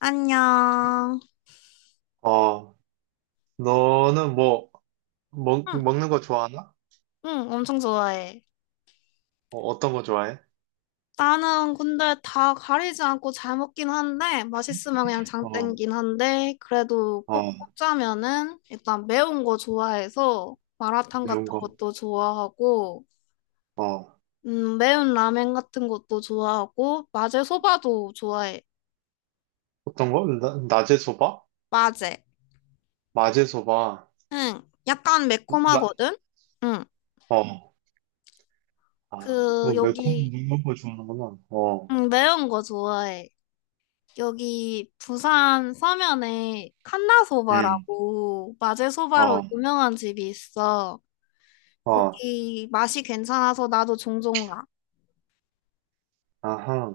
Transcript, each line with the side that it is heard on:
left: 안녕.
right: 어, 너는 뭐,
left: 응,
right: 먹는 거 좋아하나?
left: 응, 엄청 좋아해.
right: 어, 떤거 좋아해?
left: 나는 근데 다 가리지 않고 잘 먹긴 한데, 맛있으면 그냥 장
right: 어,
left: 땡긴 한데, 그래도 꼭
right: 어,
left: 꼽자면은, 일단 매운 거 좋아해서, 마라탕 같은
right: 매운 거.
left: 것도 좋아하고,
right: 어,
left: 매운 라멘 같은 것도 좋아하고, 마제 소바도 좋아해.
right: 어떤 거? 낮에 소바?
left: 마제.
right: 마제 소바.
left: 응, 약간
right: 나,
left: 매콤하거든? 응,
right: 어, 아, 그거
left: 그,
right: 매콤
left: 여기,
right: 매운 거 좋아하는구나. 어,
left: 응, 매운 거 좋아해. 여기 부산 서면에
right: 음,
left: 칸나소바라고 마제소바로
right: 어,
left: 유명한 집이 있어.
right: 어,
left: 거기 맛이 괜찮아서 나도 종종 가.
right: 아하.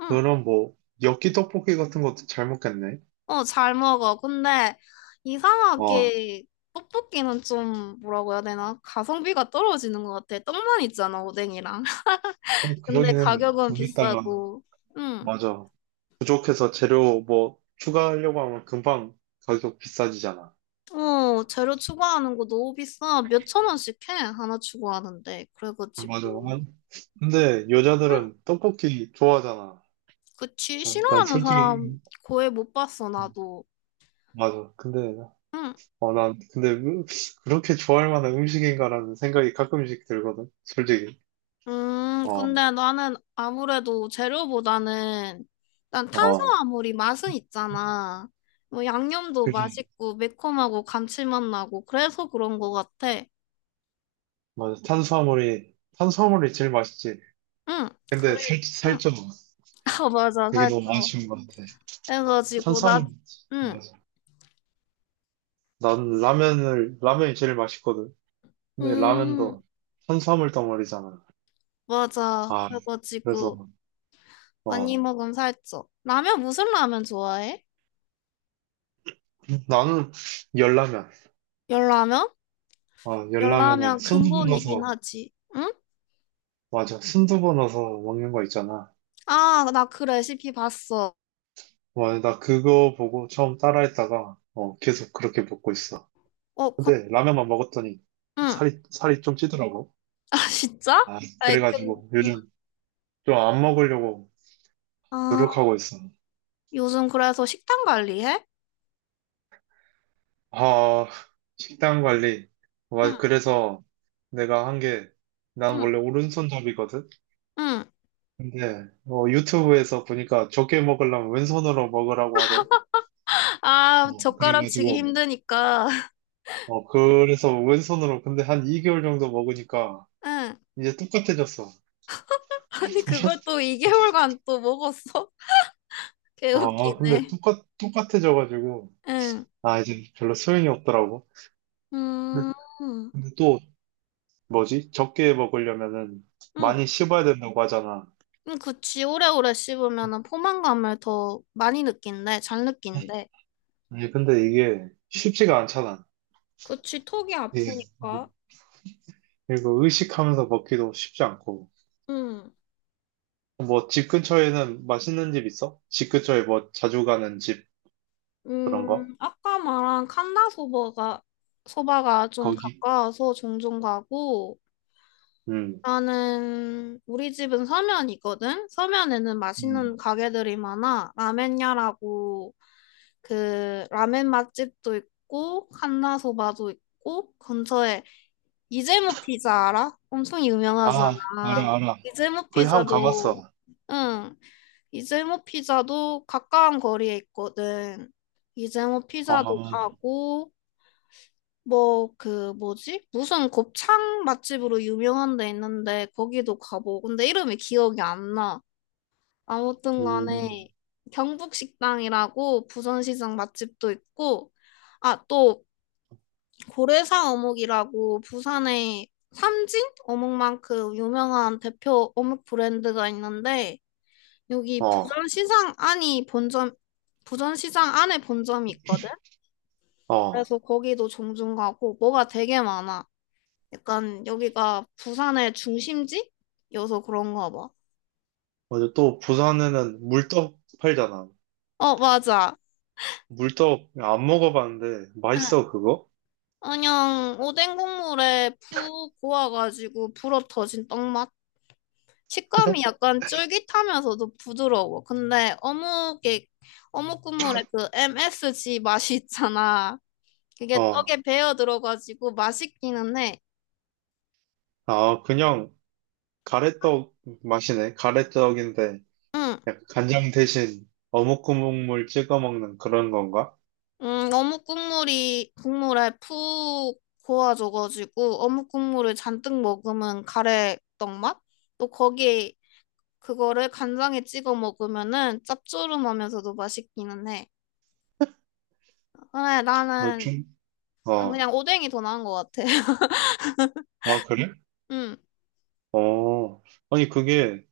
left: 응.
right: 그럼 뭐, 엽기 떡볶이 같은 것도 잘 먹겠네.
left: 어, 잘 먹어. 근데
right: 어,
left: 이상하게 떡볶이는 좀 뭐라고 해야 되나? 가성비가 떨어지는 것 같아. 떡만 있잖아, 오뎅이랑.
right: 어,
left: 근데
right: 그러기는
left: 가격은
right: 거기다가,
left: 비싸고. 응.
right: 맞아. 부족해서 재료 뭐, 추가하려고 하면 금방 가격 비싸지잖아.
left: 어, 재료 추가하는 거 너무 비싸. 몇 천 원씩 해, 하나 추가하는데.
right: 맞아.
left: 그래가지고.
right: 근데
left: 응.
right: 여자들은 떡볶이 좋아하잖아.
left: 그치,
right: 난
left: 싫어하는
right: 솔직히
left: 사람 거의 못 봤어,
right: 음,
left: 나도.
right: 맞아. 근데
left: 응.
right: 어, 난 근데 그렇게 좋아할 만한 음식인가라는 생각이 가끔씩 들거든. 솔직히. 어,
left: 근데 나는 아무래도 재료보다는 난
right: 어,
left: 탄수화물이 맛은 있잖아. 뭐 양념도
right: 그지.
left: 맛있고 매콤하고 감칠맛 나고 그래서 그런 것 같아.
right: 맞아. 탄수화물이 제일 맛있지.
left: 응.
right: 근데
left: 그리고
right: 살
left: 응.
right: 살쪄.
left: 아, 맞아.
right: 그게 너무
left: 살짝
right: 아쉬운 것 같아.
left: 해가지고
right: 탄수화물
left: 나 응.
right: 맞아. 난 라면을 라면이 제일 맛있거든. 근데
left: 음,
right: 라면도 탄수화물 덩어리잖아.
left: 맞아.
right: 아, 그래서
left: 그래가지고 많이
right: 어,
left: 먹으면 살쪄. 라면 무슨 라면 좋아해?
right: 나는 열라면.
left: 열라면?
right: 아, 열라면에
left: 열라면
right: 순두부
left: 근본이긴
right: 넣어서,
left: 하지. 응?
right: 맞아. 순두부 넣어서 먹는 거 있잖아.
left: 아, 나 그 레시피 봤어.
right: 와, 나 그거 보고 처음 따라했다가, 어, 계속 그렇게 먹고 있어.
left: 어, 그,
right: 근데 라면만 먹었더니
left: 응. 아,
right: 살이 좀 찌더라고.
left: 진짜?
right: 아,
left: 아이, 근,
right: 그래가지고
left: 응.
right: 요즘 좀 안 먹으려고
left: 아,
right: 노력하고 있어.
left: 요즘 그래서 식단 관리해?
right: 아, 식단 관리.
left: 응,
right: 와, 그래서 내가 한 게, 난
left: 응,
right: 원래 오른손잡이거든?
left: 응.
right: 근데, 어, 유튜브에서 보니까 적게 먹으려면 왼손으로 먹으라고 하대.
left: 아,
right: 어,
left: 젓가락 치기
right: 그래가지고,
left: 힘드니까.
right: 어, 그래서 왼손으로 근데 한 2개월 정도 먹으니까
left: 응.
right: 이제 똑같아졌어.
left: 아니, 그걸 또 2개월간 또 먹었어?
right: 어, 어, 근데
left: 개웃기네.
right: 똑같아져가지고,
left: 응.
right: 아, 이제 별로 소용이 없더라고. 근데,
left: 음,
right: 근데 또, 뭐지? 적게 먹으려면은
left: 응.
right: 많이 씹어야 된다고 하잖아.
left: 응, 그치. 오래오래 씹으면은 포만감을 더 많이 느낀대. 잘 느낀대.
right: 아니, 근데 이게 쉽지가 않잖아.
left: 그치, 턱이
right: 이게. 어,
left: 아프니까.
right: 그리고 의식하면서 먹기도 쉽지 않고.
left: 응.
right: 뭐, 집 근처에는 맛있는 집 있어? 집 근처에 뭐, 자주 가는 집, 그런 거?
left: 아까 말한 칸다 소바가, 소바가 좀
right: 거기?
left: 가까워서 종종 가고,
right: 음.
left: 나는 우리 집은 서면이거든? 서면에는 맛있는
right: 음.
left: 가게들이 많아. 라멘야라고, 라멘 맛집도 있고, 칸다 소바도 있고, 근처에 이재모 피자 알아? 엄청
right: 아,
left: 유명하잖아.
right: 알아.
left: 이재모
right: 거기 한번
left: 피자도,
right: 가봤어.
left: 응, 이재모 피자도 가까운 거리에 있거든. 이재모
right: 아,
left: 피자도 가고, 뭐, 그, 뭐지? 무슨 곱창 맛집으로 유명한 데 있는데, 거기도 가보고. 근데 이름이 기억이 안 나. 아무튼
right: 음,
left: 간에, 경북식당이라고 부산시장 맛집도 있고, 아, 또, 고래사 어묵이라고 부산의 삼진 어묵만큼 유명한 대표 어묵 브랜드가 있는데, 여기
right: 어,
left: 부산시장 안이 본점, 부산시장 안에 본점이 있거든?
right: 어.
left: 그래서 거기도 종종 가고, 뭐가 되게 많아. 약간 여기가 부산의 중심지여서 그런가 봐.
right: 맞아. 또 부산에는 물떡 팔잖아.
left: 어, 맞아.
right: 물떡 안 먹어봤는데
left: 응.
right: 맛있어 그거?
left: 그냥 오뎅 국물에 푹 고와가지고 불어 터진 떡맛. 식감이 약간 쫄깃하면서도 부드러워. 근데 어묵 국물에 그 MSG 맛이 있잖아. 그게
right: 어,
left: 떡에 배어 들어가지고 맛있기는 해.
right: 아 그냥 가래떡 맛이네. 가래떡인데
left: 응.
right: 약간 간장 대신 어묵 국물 찍어 먹는 그런 건가?
left: 어묵 국물이 국물에 푹 고아져가지고 어묵 국물을 잔뜩 먹으면 가래떡 맛? 또 거기에 그거를 간장에 찍어 먹으면은 짭조름하면서도 맛있기는 해. 그래,
right: 어,
left: 나는
right: 좀,
left: 난
right: 어,
left: 그냥 오뎅이 더 나은 것 같아.
right: 아 그래?
left: 음,
right: 어, 아니 그게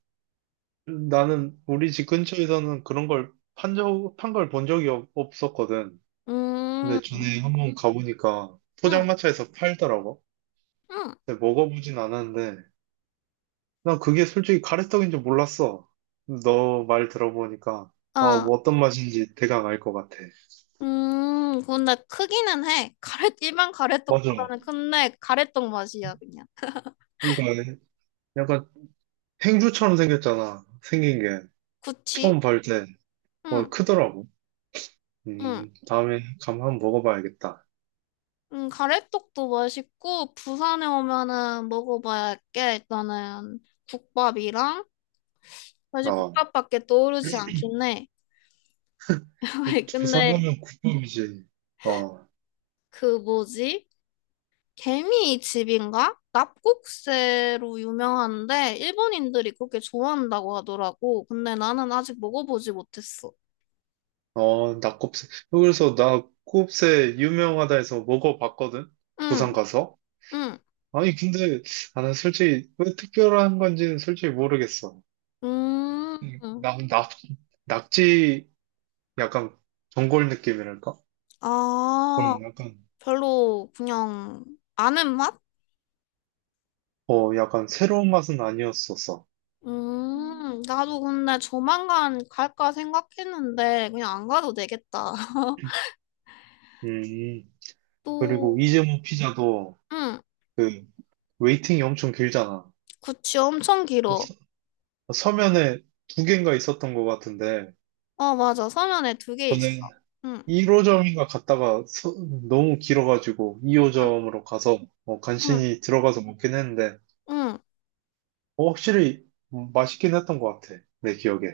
right: 나는 우리 집 근처에서는 그런 걸 판 걸 본 적이 없었거든.
left: 음,
right: 근데 전에 한번 가보니까
left: 음,
right: 포장마차에서 팔더라고.
left: 음,
right: 근데 먹어보진 않았는데, 난 그게 솔직히 가래떡인 줄 몰랐어. 너 말 들어보니까, 아,
left: 아,
right: 뭐 어떤 맛인지 대강 알 것 같아.
left: 근데 크기는 해. 가래 일반
right: 맞아.
left: 가래떡보다는 큰데 가래떡 맛이야 그냥.
right: 그러니까 약간 행주처럼 생겼잖아. 생긴 게. 처음
left: 그치?
right: 볼 때, 어,
left: 응.
right: 크더라고.
left: 응.
right: 다음에 감 한번 먹어봐야겠다.
left: 가래떡도 맛있고, 부산에 오면은 먹어봐야 할 게, 일단은 국밥이랑, 사실
right: 어,
left: 국밥밖에 떠오르지 않긴 해. 왜,
right: 부산
left: 근데,
right: 하면 국밥이지. 어.
left: 그 뭐지? 개미집인가? 납국새로 유명한데, 일본인들이 그렇게 좋아한다고 하더라고. 근데 나는 아직 먹어보지 못했어.
right: 어, 낙곱새. 그래서 낙곱새 유명하다 해서 먹어봤거든? 부산
left: 응,
right: 가서.
left: 응,
right: 아니, 근데, 아, 난 솔직히, 왜 특별한 건지는 솔직히 모르겠어. 음,
left: 음,
right: 낙, 낙, 낙지, 약간, 전골 느낌이랄까?
left: 아,
right: 그런 약간,
left: 별로 그냥 아는 맛?
right: 어, 약간 새로운 맛은 아니었었어.
left: 나도 근데 조만간 갈까 생각했는데 그냥 안 가도 되겠다.
right: 음, 그리고
left: 또,
right: 이재모 피자도,
left: 응,
right: 그, 웨이팅이 엄청 길잖아.
left: 구찌 엄청
right: 뭐
left: 길어.
right: 서, 서면에 두 개인가 있었던 것 같은데,
left: 어, 맞아. 서면에 두 개 있어.
right: 저는
left: 응,
right: 1호점인가 갔다가 너무 길어가지고
left: 응,
right: 2호점으로 가서 어,
left: 응,
right: 간신히 들어가서 먹긴 했는데
left: 응.
right: 어, 확실히 맛있긴 했던 것 같아. 내 기억에.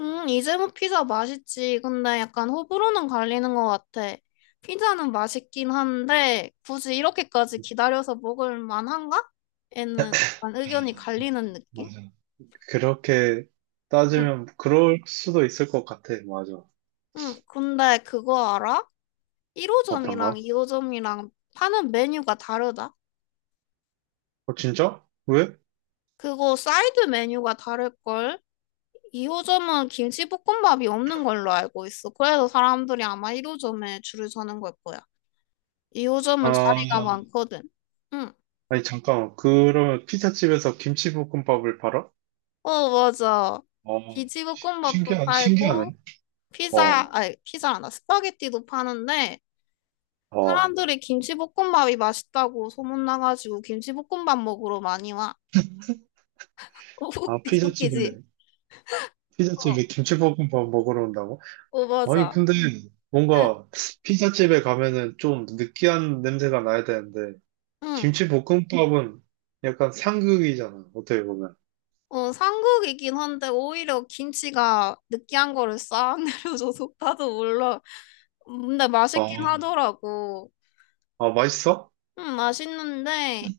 left: 응, 이재모 피자 맛있지. 근데 약간 호불호는 갈리는 것 같아. 피자는 맛있긴 한데 굳이 이렇게까지 기다려서 먹을 만한가? 에는 약간 의견이
right: 아, 뭐,
left: 갈리는 느낌?
right: 맞아. 그렇게
left: 응,
right: 따지면 그럴 수도 있을 것 같아. 맞아.
left: 응. 근데 그거 알아? 1호점이랑
right: 어떤가?
left: 2호점이랑 파는 메뉴가 다르다?
right: 어, 진짜? 왜?
left: 그거 사이드 메뉴가 다를걸? 2호점은 김치볶음밥이 없는 걸로 알고 있어. 그래서 사람들이 아마 1호점에 줄을 서는 걸 거야. 2호점은
right: 아,
left: 자리가 많거든. 응.
right: 아니, 잠깐만. 그러면 피자집에서 김치볶음밥을 팔아?
left: 어, 맞아.
right: 어,
left: 김치볶음밥도
right: 신기하네.
left: 팔고, 피자,
right: 어,
left: 아니, 피자란다. 스파게티도 파는데,
right: 어.
left: 사람들이 김치볶음밥이 맛있다고 소문나가지고 김치볶음밥 먹으러 많이 와.
right: 아,
left: 웃기지, 웃기지? 어,
right: 피자집에 김치볶음밥 먹으러 온다고?
left: 어,
right: 아니,
left: 맞아.
right: 근데
left: 응.
right: 뭔가 피자집에 가면은 좀 느끼한 냄새가 나야 되는데,
left: 응.
right: 김치볶음밥은 약간 상극이잖아, 어떻게 보면.
left: 어, 삼국이긴 한데 오히려 김치가 느끼한 거를 싹 내려줘서 나도 몰라. 근데 맛있긴
right: 아,
left: 하더라고.
right: 아, 맛있어?
left: 응, 맛있는데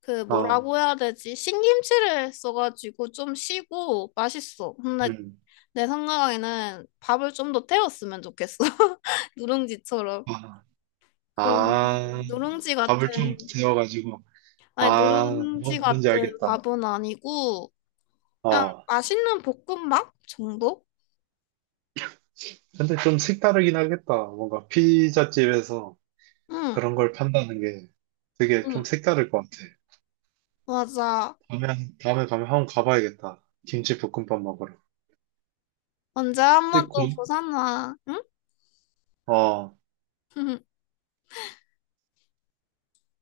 left: 그
right: 아,
left: 뭐라고 해야 되지? 신김치를 써가지고 좀 시고 맛있어. 근데
right: 음.
left: 내 생각에는 밥을 좀 더 태웠으면 좋겠어. 누룽지처럼.
right: 아,
left: 그런
right: 아,
left: 누룽지
right: 밥을 좀
left: 같은
right: 재워가지고.
left: 아니
right: 아,
left: 누룽지
right: 뭐, 뭔지
left: 같은
right: 알겠다.
left: 밥은 아니고 그냥
right: 아,
left: 맛있는 볶음밥 정도?
right: 근데 좀 색다르긴 하겠다. 뭔가 피자집에서
left: 응.
right: 그런 걸 판다는 게 되게 좀
left: 응.
right: 색다를 것 같아.
left: 맞아.
right: 다음에, 다음에 가면 한번 가봐야겠다. 김치볶음밥 먹으러.
left: 언제 한 번
right: 근데 고,
left: 또 부산 와. 응?
right: 어.